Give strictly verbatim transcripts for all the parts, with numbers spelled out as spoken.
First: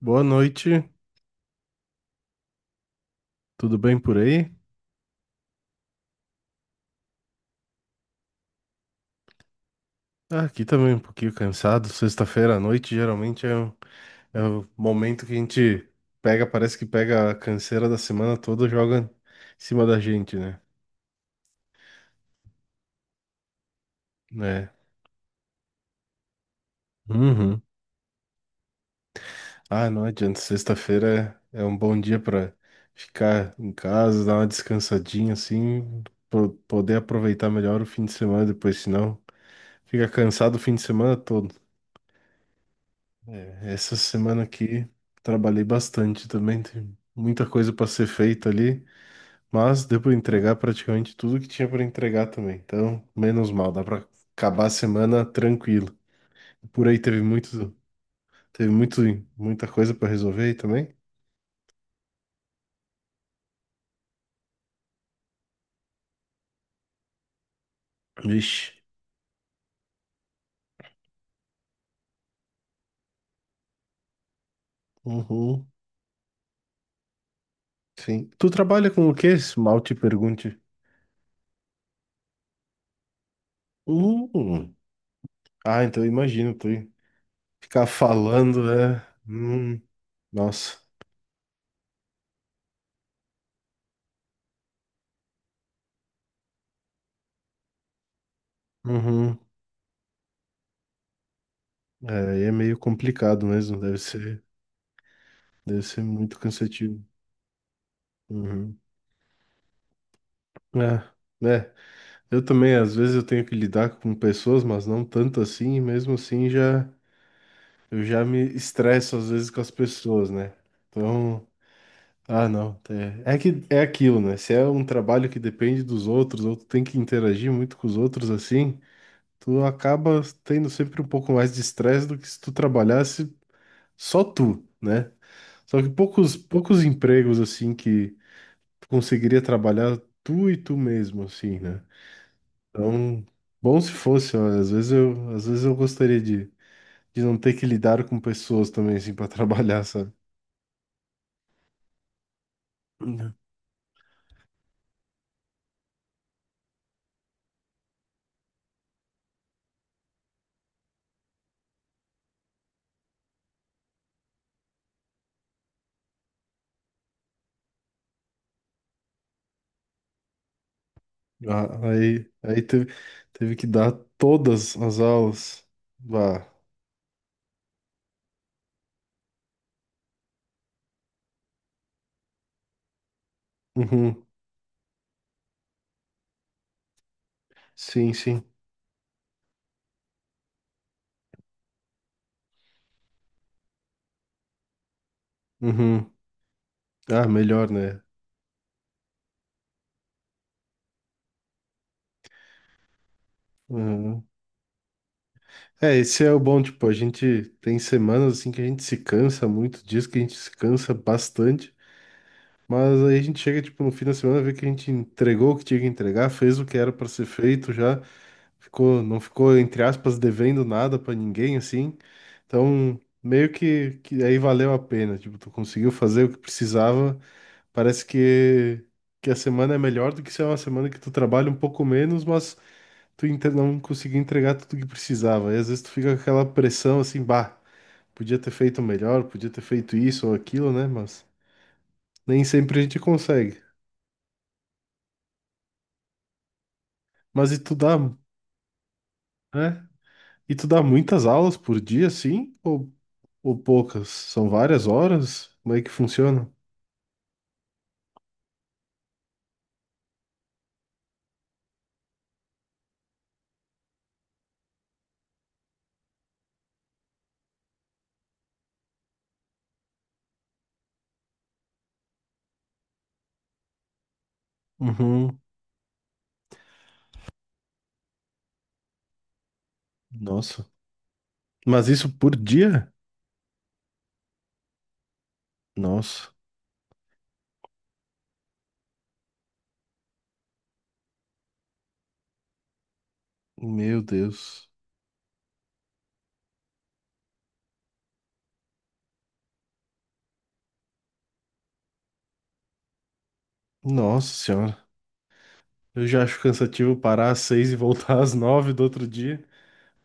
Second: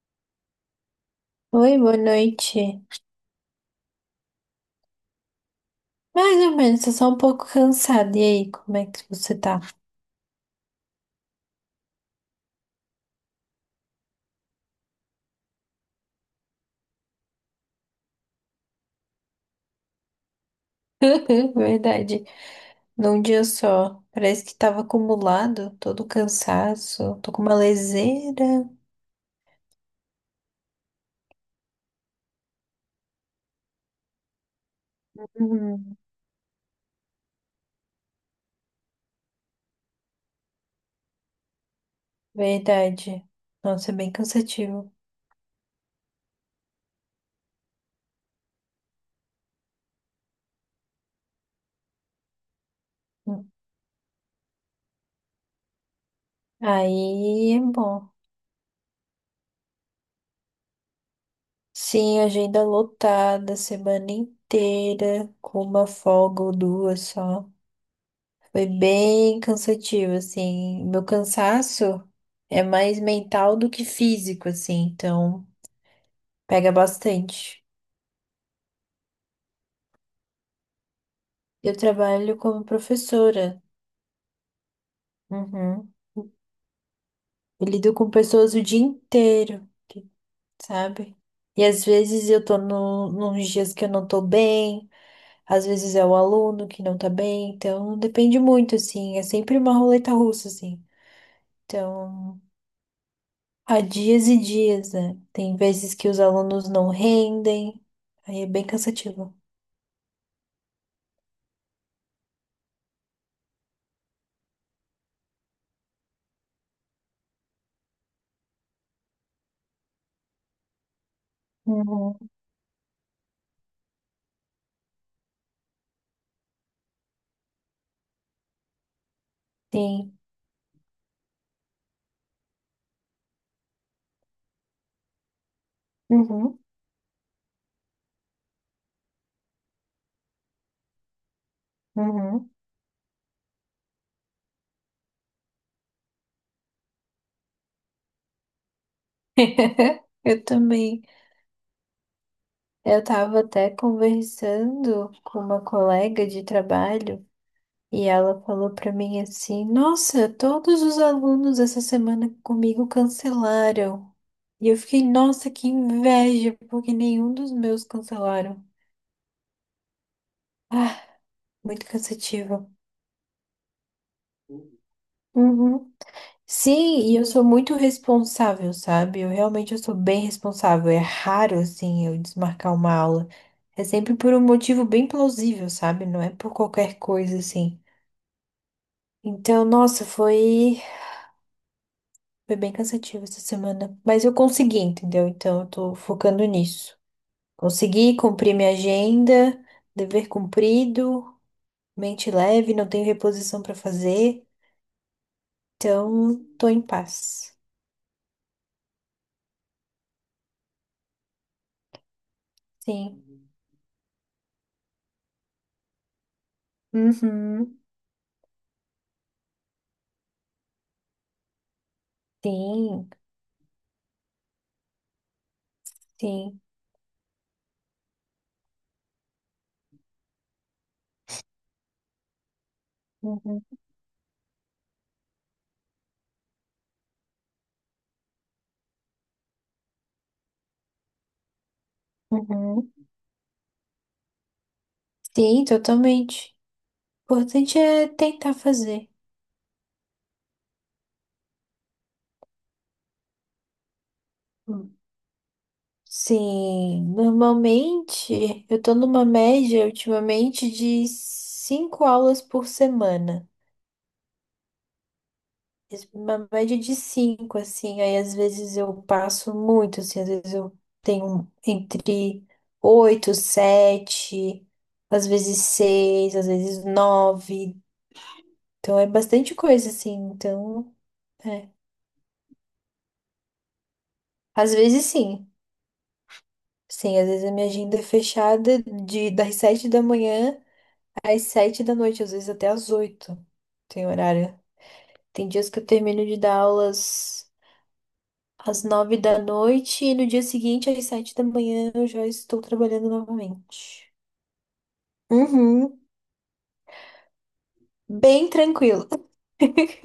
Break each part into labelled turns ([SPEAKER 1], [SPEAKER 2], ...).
[SPEAKER 1] Boa noite,
[SPEAKER 2] Oi, boa noite.
[SPEAKER 1] tudo bem por aí?
[SPEAKER 2] Mais ou menos, tô só um pouco cansada. E aí, como é que você tá?
[SPEAKER 1] Ah, aqui também um pouquinho cansado. Sexta-feira à noite geralmente é, um- é o momento que a gente pega, parece que pega a canseira da semana toda, e joga em cima da gente, né?
[SPEAKER 2] Verdade. Num dia só. Parece que
[SPEAKER 1] É.
[SPEAKER 2] tava acumulado todo o cansaço. Tô com uma
[SPEAKER 1] Uhum.
[SPEAKER 2] leseira.
[SPEAKER 1] Ah, não adianta. Sexta-feira é é um bom dia para ficar em casa, dar uma descansadinha
[SPEAKER 2] Uhum.
[SPEAKER 1] assim, po- poder aproveitar melhor o fim de semana depois, senão fica cansado o fim de semana todo.
[SPEAKER 2] Verdade. Nossa, é
[SPEAKER 1] Essa
[SPEAKER 2] bem
[SPEAKER 1] semana aqui
[SPEAKER 2] cansativo.
[SPEAKER 1] trabalhei bastante também, tem muita coisa para ser feita ali, mas deu para entregar praticamente tudo que tinha para entregar também. Então, menos
[SPEAKER 2] Hum.
[SPEAKER 1] mal, dá para acabar a semana tranquilo. Por aí teve
[SPEAKER 2] Aí, é
[SPEAKER 1] muito,
[SPEAKER 2] bom.
[SPEAKER 1] teve muito, muita coisa para resolver aí também.
[SPEAKER 2] Sim, agenda lotada, semana inteira, com uma folga ou duas só. Foi
[SPEAKER 1] Vixe.
[SPEAKER 2] bem cansativo, assim. Meu cansaço é mais mental do que físico, assim, então
[SPEAKER 1] Uhum.
[SPEAKER 2] pega bastante.
[SPEAKER 1] Sim. Tu trabalha com o quê? Se mal te pergunte.
[SPEAKER 2] Eu trabalho como professora.
[SPEAKER 1] Uhum. Ah,
[SPEAKER 2] Uhum.
[SPEAKER 1] então eu imagino tu
[SPEAKER 2] Eu
[SPEAKER 1] ficar
[SPEAKER 2] lido com pessoas o
[SPEAKER 1] falando,
[SPEAKER 2] dia
[SPEAKER 1] é.
[SPEAKER 2] inteiro,
[SPEAKER 1] Hum. Nossa.
[SPEAKER 2] sabe? E às vezes eu tô no, nos dias que eu não tô bem, às vezes é o aluno que não tá bem, então depende muito, assim. É
[SPEAKER 1] Uhum.
[SPEAKER 2] sempre uma roleta russa, assim.
[SPEAKER 1] É,
[SPEAKER 2] Então.
[SPEAKER 1] aí é meio complicado mesmo,
[SPEAKER 2] Há
[SPEAKER 1] deve
[SPEAKER 2] dias e
[SPEAKER 1] ser.
[SPEAKER 2] dias, né? Tem
[SPEAKER 1] Deve
[SPEAKER 2] vezes
[SPEAKER 1] ser
[SPEAKER 2] que os
[SPEAKER 1] muito
[SPEAKER 2] alunos não
[SPEAKER 1] cansativo.
[SPEAKER 2] rendem, aí é bem
[SPEAKER 1] Uhum.
[SPEAKER 2] cansativo.
[SPEAKER 1] É, é. Eu também, às vezes eu tenho que lidar com pessoas, mas não tanto assim, e mesmo assim já eu já me estresso às vezes com as pessoas, né? Então,
[SPEAKER 2] Uhum.
[SPEAKER 1] ah, não, é, é que é aquilo, né? Se é um trabalho que depende dos outros, ou tu tem que interagir muito com os outros assim, tu
[SPEAKER 2] Sim.
[SPEAKER 1] acaba tendo sempre um pouco mais de estresse do que se tu trabalhasse só tu, né? Só que poucos
[SPEAKER 2] Uhum.
[SPEAKER 1] poucos empregos assim que tu conseguiria trabalhar tu e tu mesmo, assim, né?
[SPEAKER 2] Uhum.
[SPEAKER 1] Então, bom se fosse, olha, às vezes eu, às vezes eu gostaria de, de não ter que lidar com pessoas também, assim, para trabalhar, sabe?
[SPEAKER 2] Eu também. Eu
[SPEAKER 1] Uhum.
[SPEAKER 2] estava até conversando com uma colega de trabalho e ela falou para mim assim: Nossa, todos os alunos essa semana comigo cancelaram. E eu fiquei, nossa, que inveja, porque nenhum dos meus cancelaram. Ah, muito
[SPEAKER 1] Ah, Aí, aí
[SPEAKER 2] cansativo.
[SPEAKER 1] teve, teve que dar todas as aulas.
[SPEAKER 2] Uhum.
[SPEAKER 1] Bah.
[SPEAKER 2] Sim, e eu sou muito responsável, sabe? Eu realmente eu sou bem responsável. É raro, assim, eu desmarcar uma aula. É sempre
[SPEAKER 1] Uhum.
[SPEAKER 2] por um motivo bem plausível, sabe? Não é por qualquer coisa, assim.
[SPEAKER 1] Sim, sim.
[SPEAKER 2] Então, nossa, foi, foi bem cansativo essa semana. Mas eu consegui, entendeu? Então, eu tô
[SPEAKER 1] Uhum.
[SPEAKER 2] focando nisso.
[SPEAKER 1] Ah, melhor, né?
[SPEAKER 2] Consegui cumprir minha agenda, dever cumprido, mente leve, não tenho reposição pra
[SPEAKER 1] Uhum.
[SPEAKER 2] fazer.
[SPEAKER 1] É, esse é o
[SPEAKER 2] Então,
[SPEAKER 1] bom,
[SPEAKER 2] tô em
[SPEAKER 1] tipo, a gente
[SPEAKER 2] paz.
[SPEAKER 1] tem semanas assim que a gente se cansa muito, dias que a gente se cansa bastante. Mas aí a gente
[SPEAKER 2] Sim.
[SPEAKER 1] chega, tipo, no fim da semana, vê que a gente entregou o que tinha que entregar, fez o que era para ser feito
[SPEAKER 2] Uhum.
[SPEAKER 1] já, ficou, não ficou, entre aspas, devendo nada para ninguém, assim. Então,
[SPEAKER 2] Sim,
[SPEAKER 1] meio que, que aí valeu a pena, tipo, tu conseguiu fazer o que
[SPEAKER 2] sim.
[SPEAKER 1] precisava, parece que, que a semana é melhor do que se é uma semana que tu trabalha um pouco menos, mas tu inte-
[SPEAKER 2] Uhum.
[SPEAKER 1] não conseguiu entregar tudo que precisava. E às vezes tu fica com aquela pressão, assim, bah, podia ter feito melhor, podia ter feito isso ou aquilo, né? Mas nem sempre a
[SPEAKER 2] Uhum.
[SPEAKER 1] gente consegue.
[SPEAKER 2] Sim, totalmente. O
[SPEAKER 1] Mas e tu
[SPEAKER 2] importante
[SPEAKER 1] dá,
[SPEAKER 2] é tentar fazer.
[SPEAKER 1] né? E tu dá muitas aulas por dia, sim? Ou, ou poucas? São várias
[SPEAKER 2] Hum.
[SPEAKER 1] horas? Como é que funciona?
[SPEAKER 2] Sim, normalmente eu tô numa média ultimamente de cinco aulas por semana. Uma média de cinco, assim. Aí às vezes eu passo muito, assim, às vezes eu tenho entre oito, sete, às
[SPEAKER 1] Uhum.
[SPEAKER 2] vezes seis, às vezes nove. Então é bastante coisa, assim.
[SPEAKER 1] Nossa.
[SPEAKER 2] Então, é.
[SPEAKER 1] Mas isso por dia?
[SPEAKER 2] Às vezes sim.
[SPEAKER 1] Nossa.
[SPEAKER 2] Sim, às vezes a minha agenda é fechada de das sete da manhã às sete da noite, às vezes até às oito.
[SPEAKER 1] Meu
[SPEAKER 2] Tem horário.
[SPEAKER 1] Deus.
[SPEAKER 2] Tem dias que eu termino de dar aulas às nove da noite e no dia seguinte, às sete da manhã, eu já estou trabalhando novamente.
[SPEAKER 1] Nossa senhora.
[SPEAKER 2] Uhum.
[SPEAKER 1] Eu já acho cansativo parar às seis e voltar às
[SPEAKER 2] Bem
[SPEAKER 1] nove do outro
[SPEAKER 2] tranquilo.
[SPEAKER 1] dia.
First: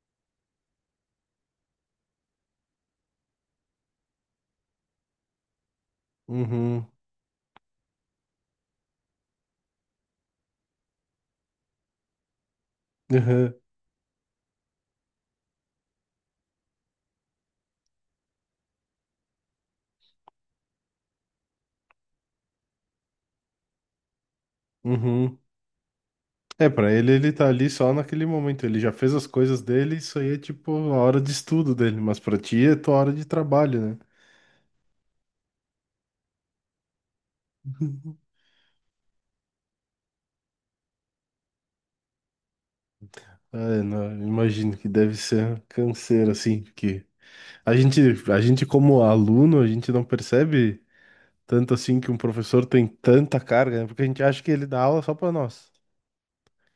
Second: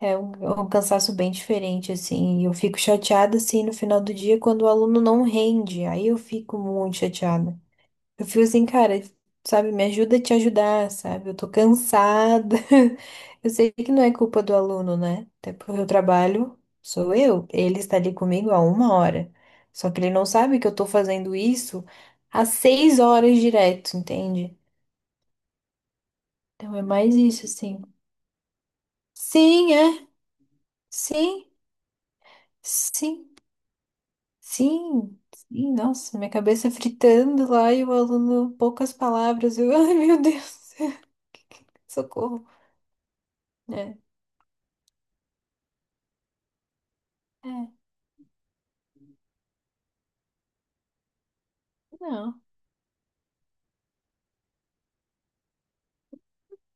[SPEAKER 2] É um, é um cansaço bem diferente, assim. Eu fico chateada, assim, no final do dia quando o aluno não rende. Aí eu fico
[SPEAKER 1] Uhum.
[SPEAKER 2] muito chateada. Eu fico assim, cara, sabe, me ajuda a te ajudar, sabe? Eu tô cansada. Eu
[SPEAKER 1] Uhum.
[SPEAKER 2] sei que não é culpa do aluno, né? Até porque eu trabalho, sou eu. Ele está ali comigo há uma hora. Só que ele não sabe que eu tô fazendo isso há seis horas direto, entende?
[SPEAKER 1] Uhum. É,
[SPEAKER 2] Então é
[SPEAKER 1] pra ele,
[SPEAKER 2] mais
[SPEAKER 1] ele
[SPEAKER 2] isso,
[SPEAKER 1] tá ali
[SPEAKER 2] assim.
[SPEAKER 1] só naquele momento. Ele já fez as coisas
[SPEAKER 2] Sim,
[SPEAKER 1] dele,
[SPEAKER 2] é.
[SPEAKER 1] isso aí é tipo a hora de
[SPEAKER 2] Sim,
[SPEAKER 1] estudo dele. Mas pra ti é tua hora de
[SPEAKER 2] sim,
[SPEAKER 1] trabalho, né?
[SPEAKER 2] sim. Sim, nossa, minha cabeça fritando lá e o aluno, poucas palavras. Eu, ai, meu Deus, socorro.
[SPEAKER 1] É,
[SPEAKER 2] É.
[SPEAKER 1] não, eu imagino que deve ser canseiro, assim, porque
[SPEAKER 2] É.
[SPEAKER 1] a gente, a gente como aluno, a gente não percebe tanto assim que um
[SPEAKER 2] Não.
[SPEAKER 1] professor tem tanta carga, né? Porque a gente acha que ele dá aula só pra nós.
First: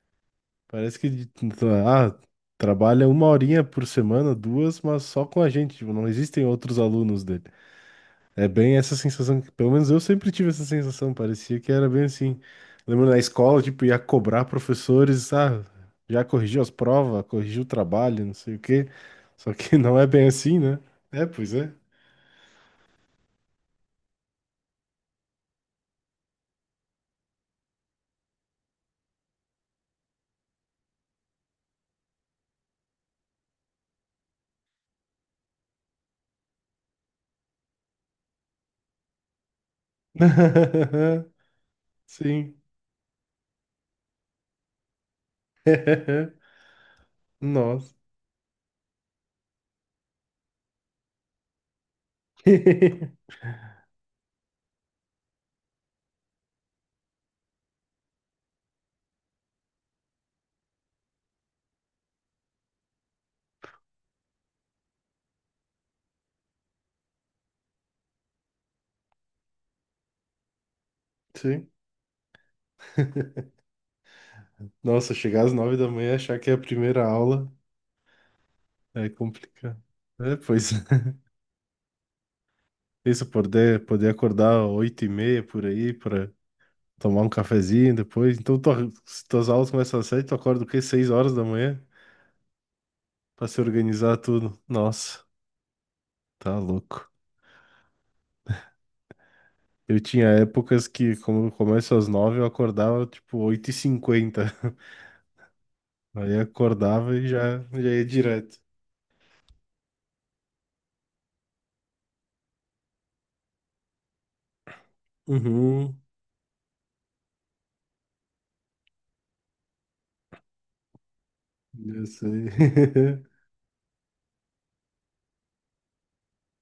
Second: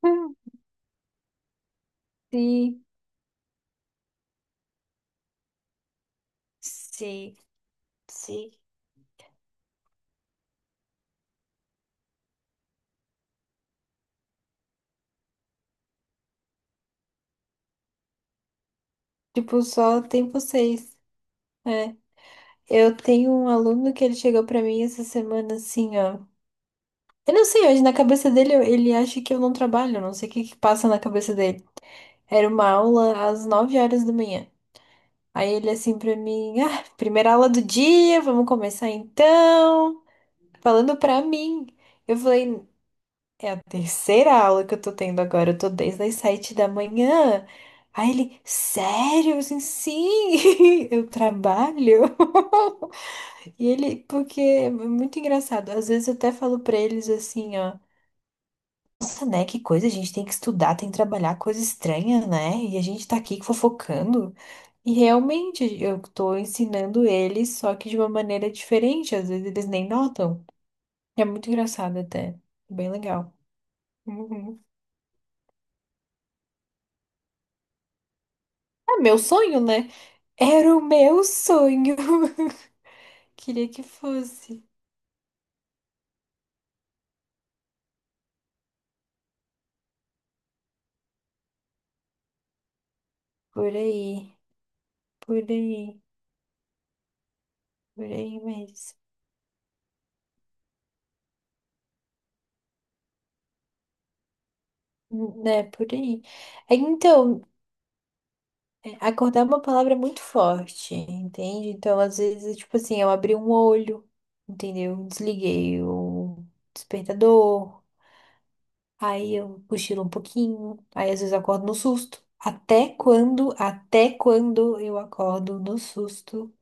[SPEAKER 1] Parece que, de- ah,
[SPEAKER 2] Sim,
[SPEAKER 1] trabalha uma horinha por semana, duas, mas só com a gente, tipo, não existem outros alunos
[SPEAKER 2] sim,
[SPEAKER 1] dele. É
[SPEAKER 2] sim.
[SPEAKER 1] bem essa sensação, que- pelo menos eu sempre tive essa sensação, parecia que era bem assim. Lembro na escola, tipo, ia cobrar professores, ah, já corrigiu as provas, corrigiu o trabalho, não sei o quê. Só
[SPEAKER 2] Tipo,
[SPEAKER 1] que não
[SPEAKER 2] só
[SPEAKER 1] é bem
[SPEAKER 2] tem
[SPEAKER 1] assim, né?
[SPEAKER 2] vocês.
[SPEAKER 1] É, pois é.
[SPEAKER 2] É. Eu tenho um aluno que ele chegou pra mim essa semana assim, ó. Eu não sei, hoje na cabeça dele eu- ele acha que eu não trabalho, eu não sei o que que passa na cabeça dele. Era uma aula às nove horas da manhã. Aí ele assim pra mim, ah, primeira aula do dia, vamos começar então. Falando pra mim. Eu
[SPEAKER 1] Sim.
[SPEAKER 2] falei, é a terceira aula que eu tô tendo agora. Eu tô desde as sete da manhã.
[SPEAKER 1] Nossa.
[SPEAKER 2] Aí ele, sério? Eu assim, sim, eu trabalho. E ele, porque é muito engraçado. Às vezes eu até falo pra eles assim, ó. Nossa, né? Que coisa, a gente tem que estudar, tem que trabalhar, coisa estranha, né? E a gente tá aqui fofocando. E realmente eu tô ensinando eles, só que de uma maneira diferente. Às vezes eles nem notam. É muito
[SPEAKER 1] Sim.
[SPEAKER 2] engraçado até. Bem legal.
[SPEAKER 1] Nossa, chegar às nove da manhã e achar que é a primeira aula
[SPEAKER 2] É
[SPEAKER 1] é
[SPEAKER 2] meu sonho,
[SPEAKER 1] complicado.
[SPEAKER 2] né?
[SPEAKER 1] É, pois é.
[SPEAKER 2] Era o meu sonho.
[SPEAKER 1] Isso,
[SPEAKER 2] Queria que
[SPEAKER 1] poder, poder acordar
[SPEAKER 2] fosse.
[SPEAKER 1] oito e meia por aí tomar um cafezinho depois. Então, tua, se tuas aulas começam às sete, tu acorda o quê? Seis horas da manhã pra se
[SPEAKER 2] Por
[SPEAKER 1] organizar
[SPEAKER 2] aí,
[SPEAKER 1] tudo. Nossa,
[SPEAKER 2] por aí,
[SPEAKER 1] tá louco.
[SPEAKER 2] por aí mesmo.
[SPEAKER 1] Eu tinha épocas que, como eu começo às nove, eu acordava tipo oito e cinquenta.
[SPEAKER 2] Né, por aí.
[SPEAKER 1] Aí
[SPEAKER 2] É,
[SPEAKER 1] acordava e
[SPEAKER 2] então,
[SPEAKER 1] já, já ia direto.
[SPEAKER 2] é, acordar é uma palavra muito forte, entende? Então, às vezes, é tipo assim, eu abri um olho, entendeu? Desliguei
[SPEAKER 1] Uhum,
[SPEAKER 2] o despertador, aí eu cochilo um pouquinho, aí às vezes eu acordo no
[SPEAKER 1] eu
[SPEAKER 2] susto.
[SPEAKER 1] sei.
[SPEAKER 2] Até quando, até quando eu acordo no susto?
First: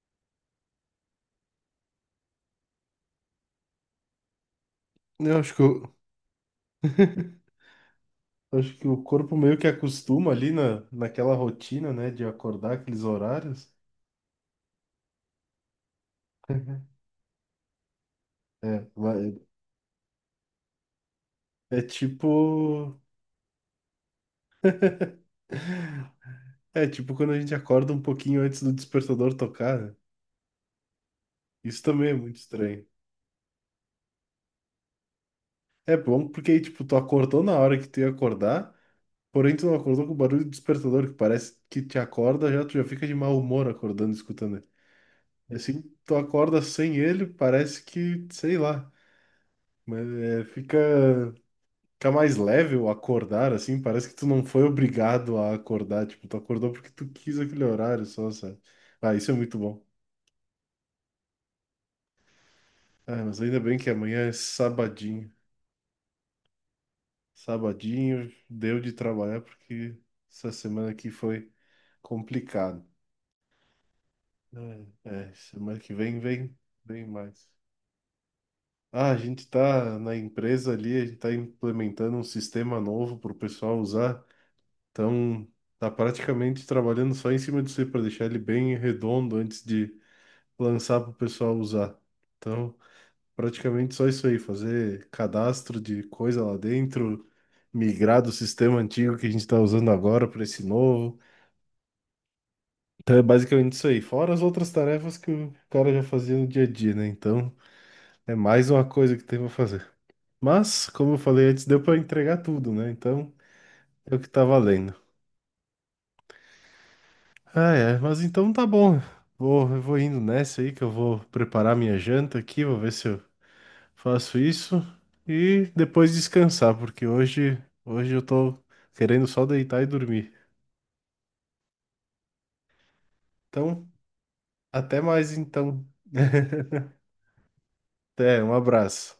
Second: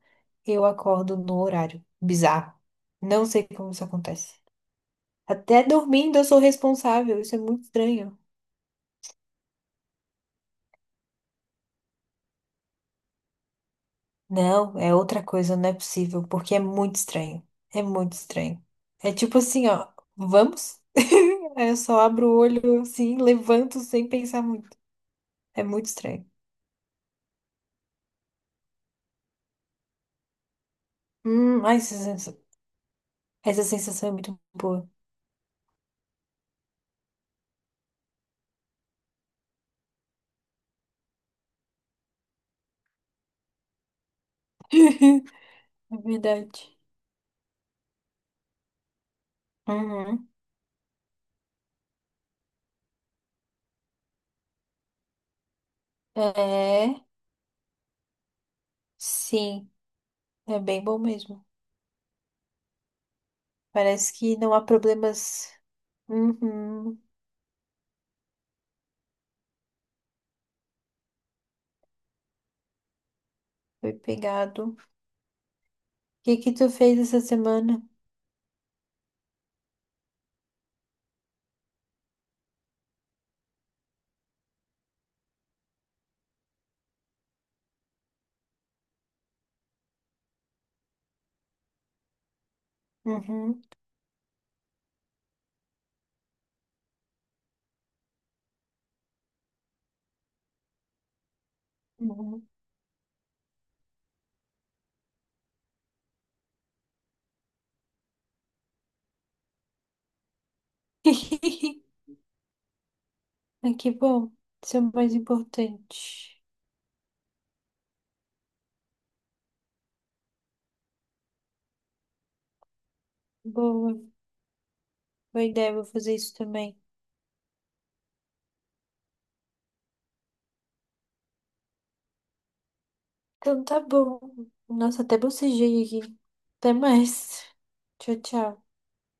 [SPEAKER 2] Eu acordo no horário. Bizarro. Não sei como isso acontece.
[SPEAKER 1] Eu acho que
[SPEAKER 2] Até
[SPEAKER 1] eu...
[SPEAKER 2] dormindo eu sou responsável. Isso é muito estranho.
[SPEAKER 1] Acho que o corpo meio que acostuma ali na, naquela rotina, né, de acordar aqueles horários.
[SPEAKER 2] Não, é outra coisa, não é possível, porque é muito estranho. É muito estranho.
[SPEAKER 1] É,
[SPEAKER 2] É tipo
[SPEAKER 1] vai-
[SPEAKER 2] assim, ó, vamos? Aí eu
[SPEAKER 1] é
[SPEAKER 2] só abro o olho
[SPEAKER 1] tipo
[SPEAKER 2] assim, levanto sem pensar muito. É muito estranho.
[SPEAKER 1] É, tipo quando a gente acorda um pouquinho antes do despertador tocar, né?
[SPEAKER 2] Hum, ai,
[SPEAKER 1] Isso
[SPEAKER 2] essa
[SPEAKER 1] também é muito
[SPEAKER 2] sensação,
[SPEAKER 1] estranho.
[SPEAKER 2] essa sensação é muito boa.
[SPEAKER 1] É bom porque, tipo, tu acordou na hora que tu ia acordar, porém tu não acordou com o barulho do despertador, que parece que te acorda, já tu já fica de mau humor acordando, escutando ele. E assim,
[SPEAKER 2] É
[SPEAKER 1] tu acorda
[SPEAKER 2] verdade.
[SPEAKER 1] sem ele, parece que, sei lá, mas
[SPEAKER 2] Uhum.
[SPEAKER 1] é, fica, fica mais leve o acordar, assim, parece que tu não foi obrigado a acordar, tipo, tu acordou porque
[SPEAKER 2] É,
[SPEAKER 1] tu quis aquele horário só, sabe? Ah, isso é muito
[SPEAKER 2] sim,
[SPEAKER 1] bom.
[SPEAKER 2] é bem bom mesmo.
[SPEAKER 1] Ah, mas ainda bem que
[SPEAKER 2] Parece
[SPEAKER 1] amanhã é
[SPEAKER 2] que não há
[SPEAKER 1] sabadinho.
[SPEAKER 2] problemas. Uhum.
[SPEAKER 1] Sabadinho, deu de trabalhar porque essa semana aqui foi complicado.
[SPEAKER 2] Foi pegado. O
[SPEAKER 1] É, é, semana que vem,
[SPEAKER 2] que que
[SPEAKER 1] vem,
[SPEAKER 2] tu fez
[SPEAKER 1] vem
[SPEAKER 2] essa
[SPEAKER 1] mais.
[SPEAKER 2] semana?
[SPEAKER 1] Ah, a gente tá na empresa ali, a gente tá implementando um sistema novo para o pessoal usar. Então, tá praticamente trabalhando só em cima disso para deixar ele bem redondo antes de lançar para o pessoal usar. Então,
[SPEAKER 2] Uhum,
[SPEAKER 1] praticamente só isso aí, fazer cadastro de coisa lá dentro, migrar do sistema antigo que a gente está usando agora para esse novo.
[SPEAKER 2] uhum.
[SPEAKER 1] Então é basicamente isso aí. Fora as outras tarefas que o cara já fazia no dia a dia, né? Então é mais uma coisa que tem pra fazer. Mas, como eu falei antes, deu pra entregar tudo, né? Então
[SPEAKER 2] Ah, que
[SPEAKER 1] é o que
[SPEAKER 2] bom.
[SPEAKER 1] tá
[SPEAKER 2] Isso é o
[SPEAKER 1] valendo.
[SPEAKER 2] mais importante.
[SPEAKER 1] Ah, é. Mas então tá bom. Vou, eu vou indo nessa aí que eu vou preparar minha janta aqui. Vou ver se eu
[SPEAKER 2] Boa,
[SPEAKER 1] faço isso.
[SPEAKER 2] boa
[SPEAKER 1] E
[SPEAKER 2] ideia, vou
[SPEAKER 1] depois
[SPEAKER 2] fazer isso
[SPEAKER 1] descansar,
[SPEAKER 2] também.
[SPEAKER 1] porque hoje, hoje eu tô querendo só deitar e dormir.
[SPEAKER 2] Então tá
[SPEAKER 1] Então,
[SPEAKER 2] bom.
[SPEAKER 1] até
[SPEAKER 2] Nossa, até
[SPEAKER 1] mais
[SPEAKER 2] bocejei
[SPEAKER 1] então.
[SPEAKER 2] aqui. Até mais. Tchau,
[SPEAKER 1] Até, um
[SPEAKER 2] tchau.
[SPEAKER 1] abraço.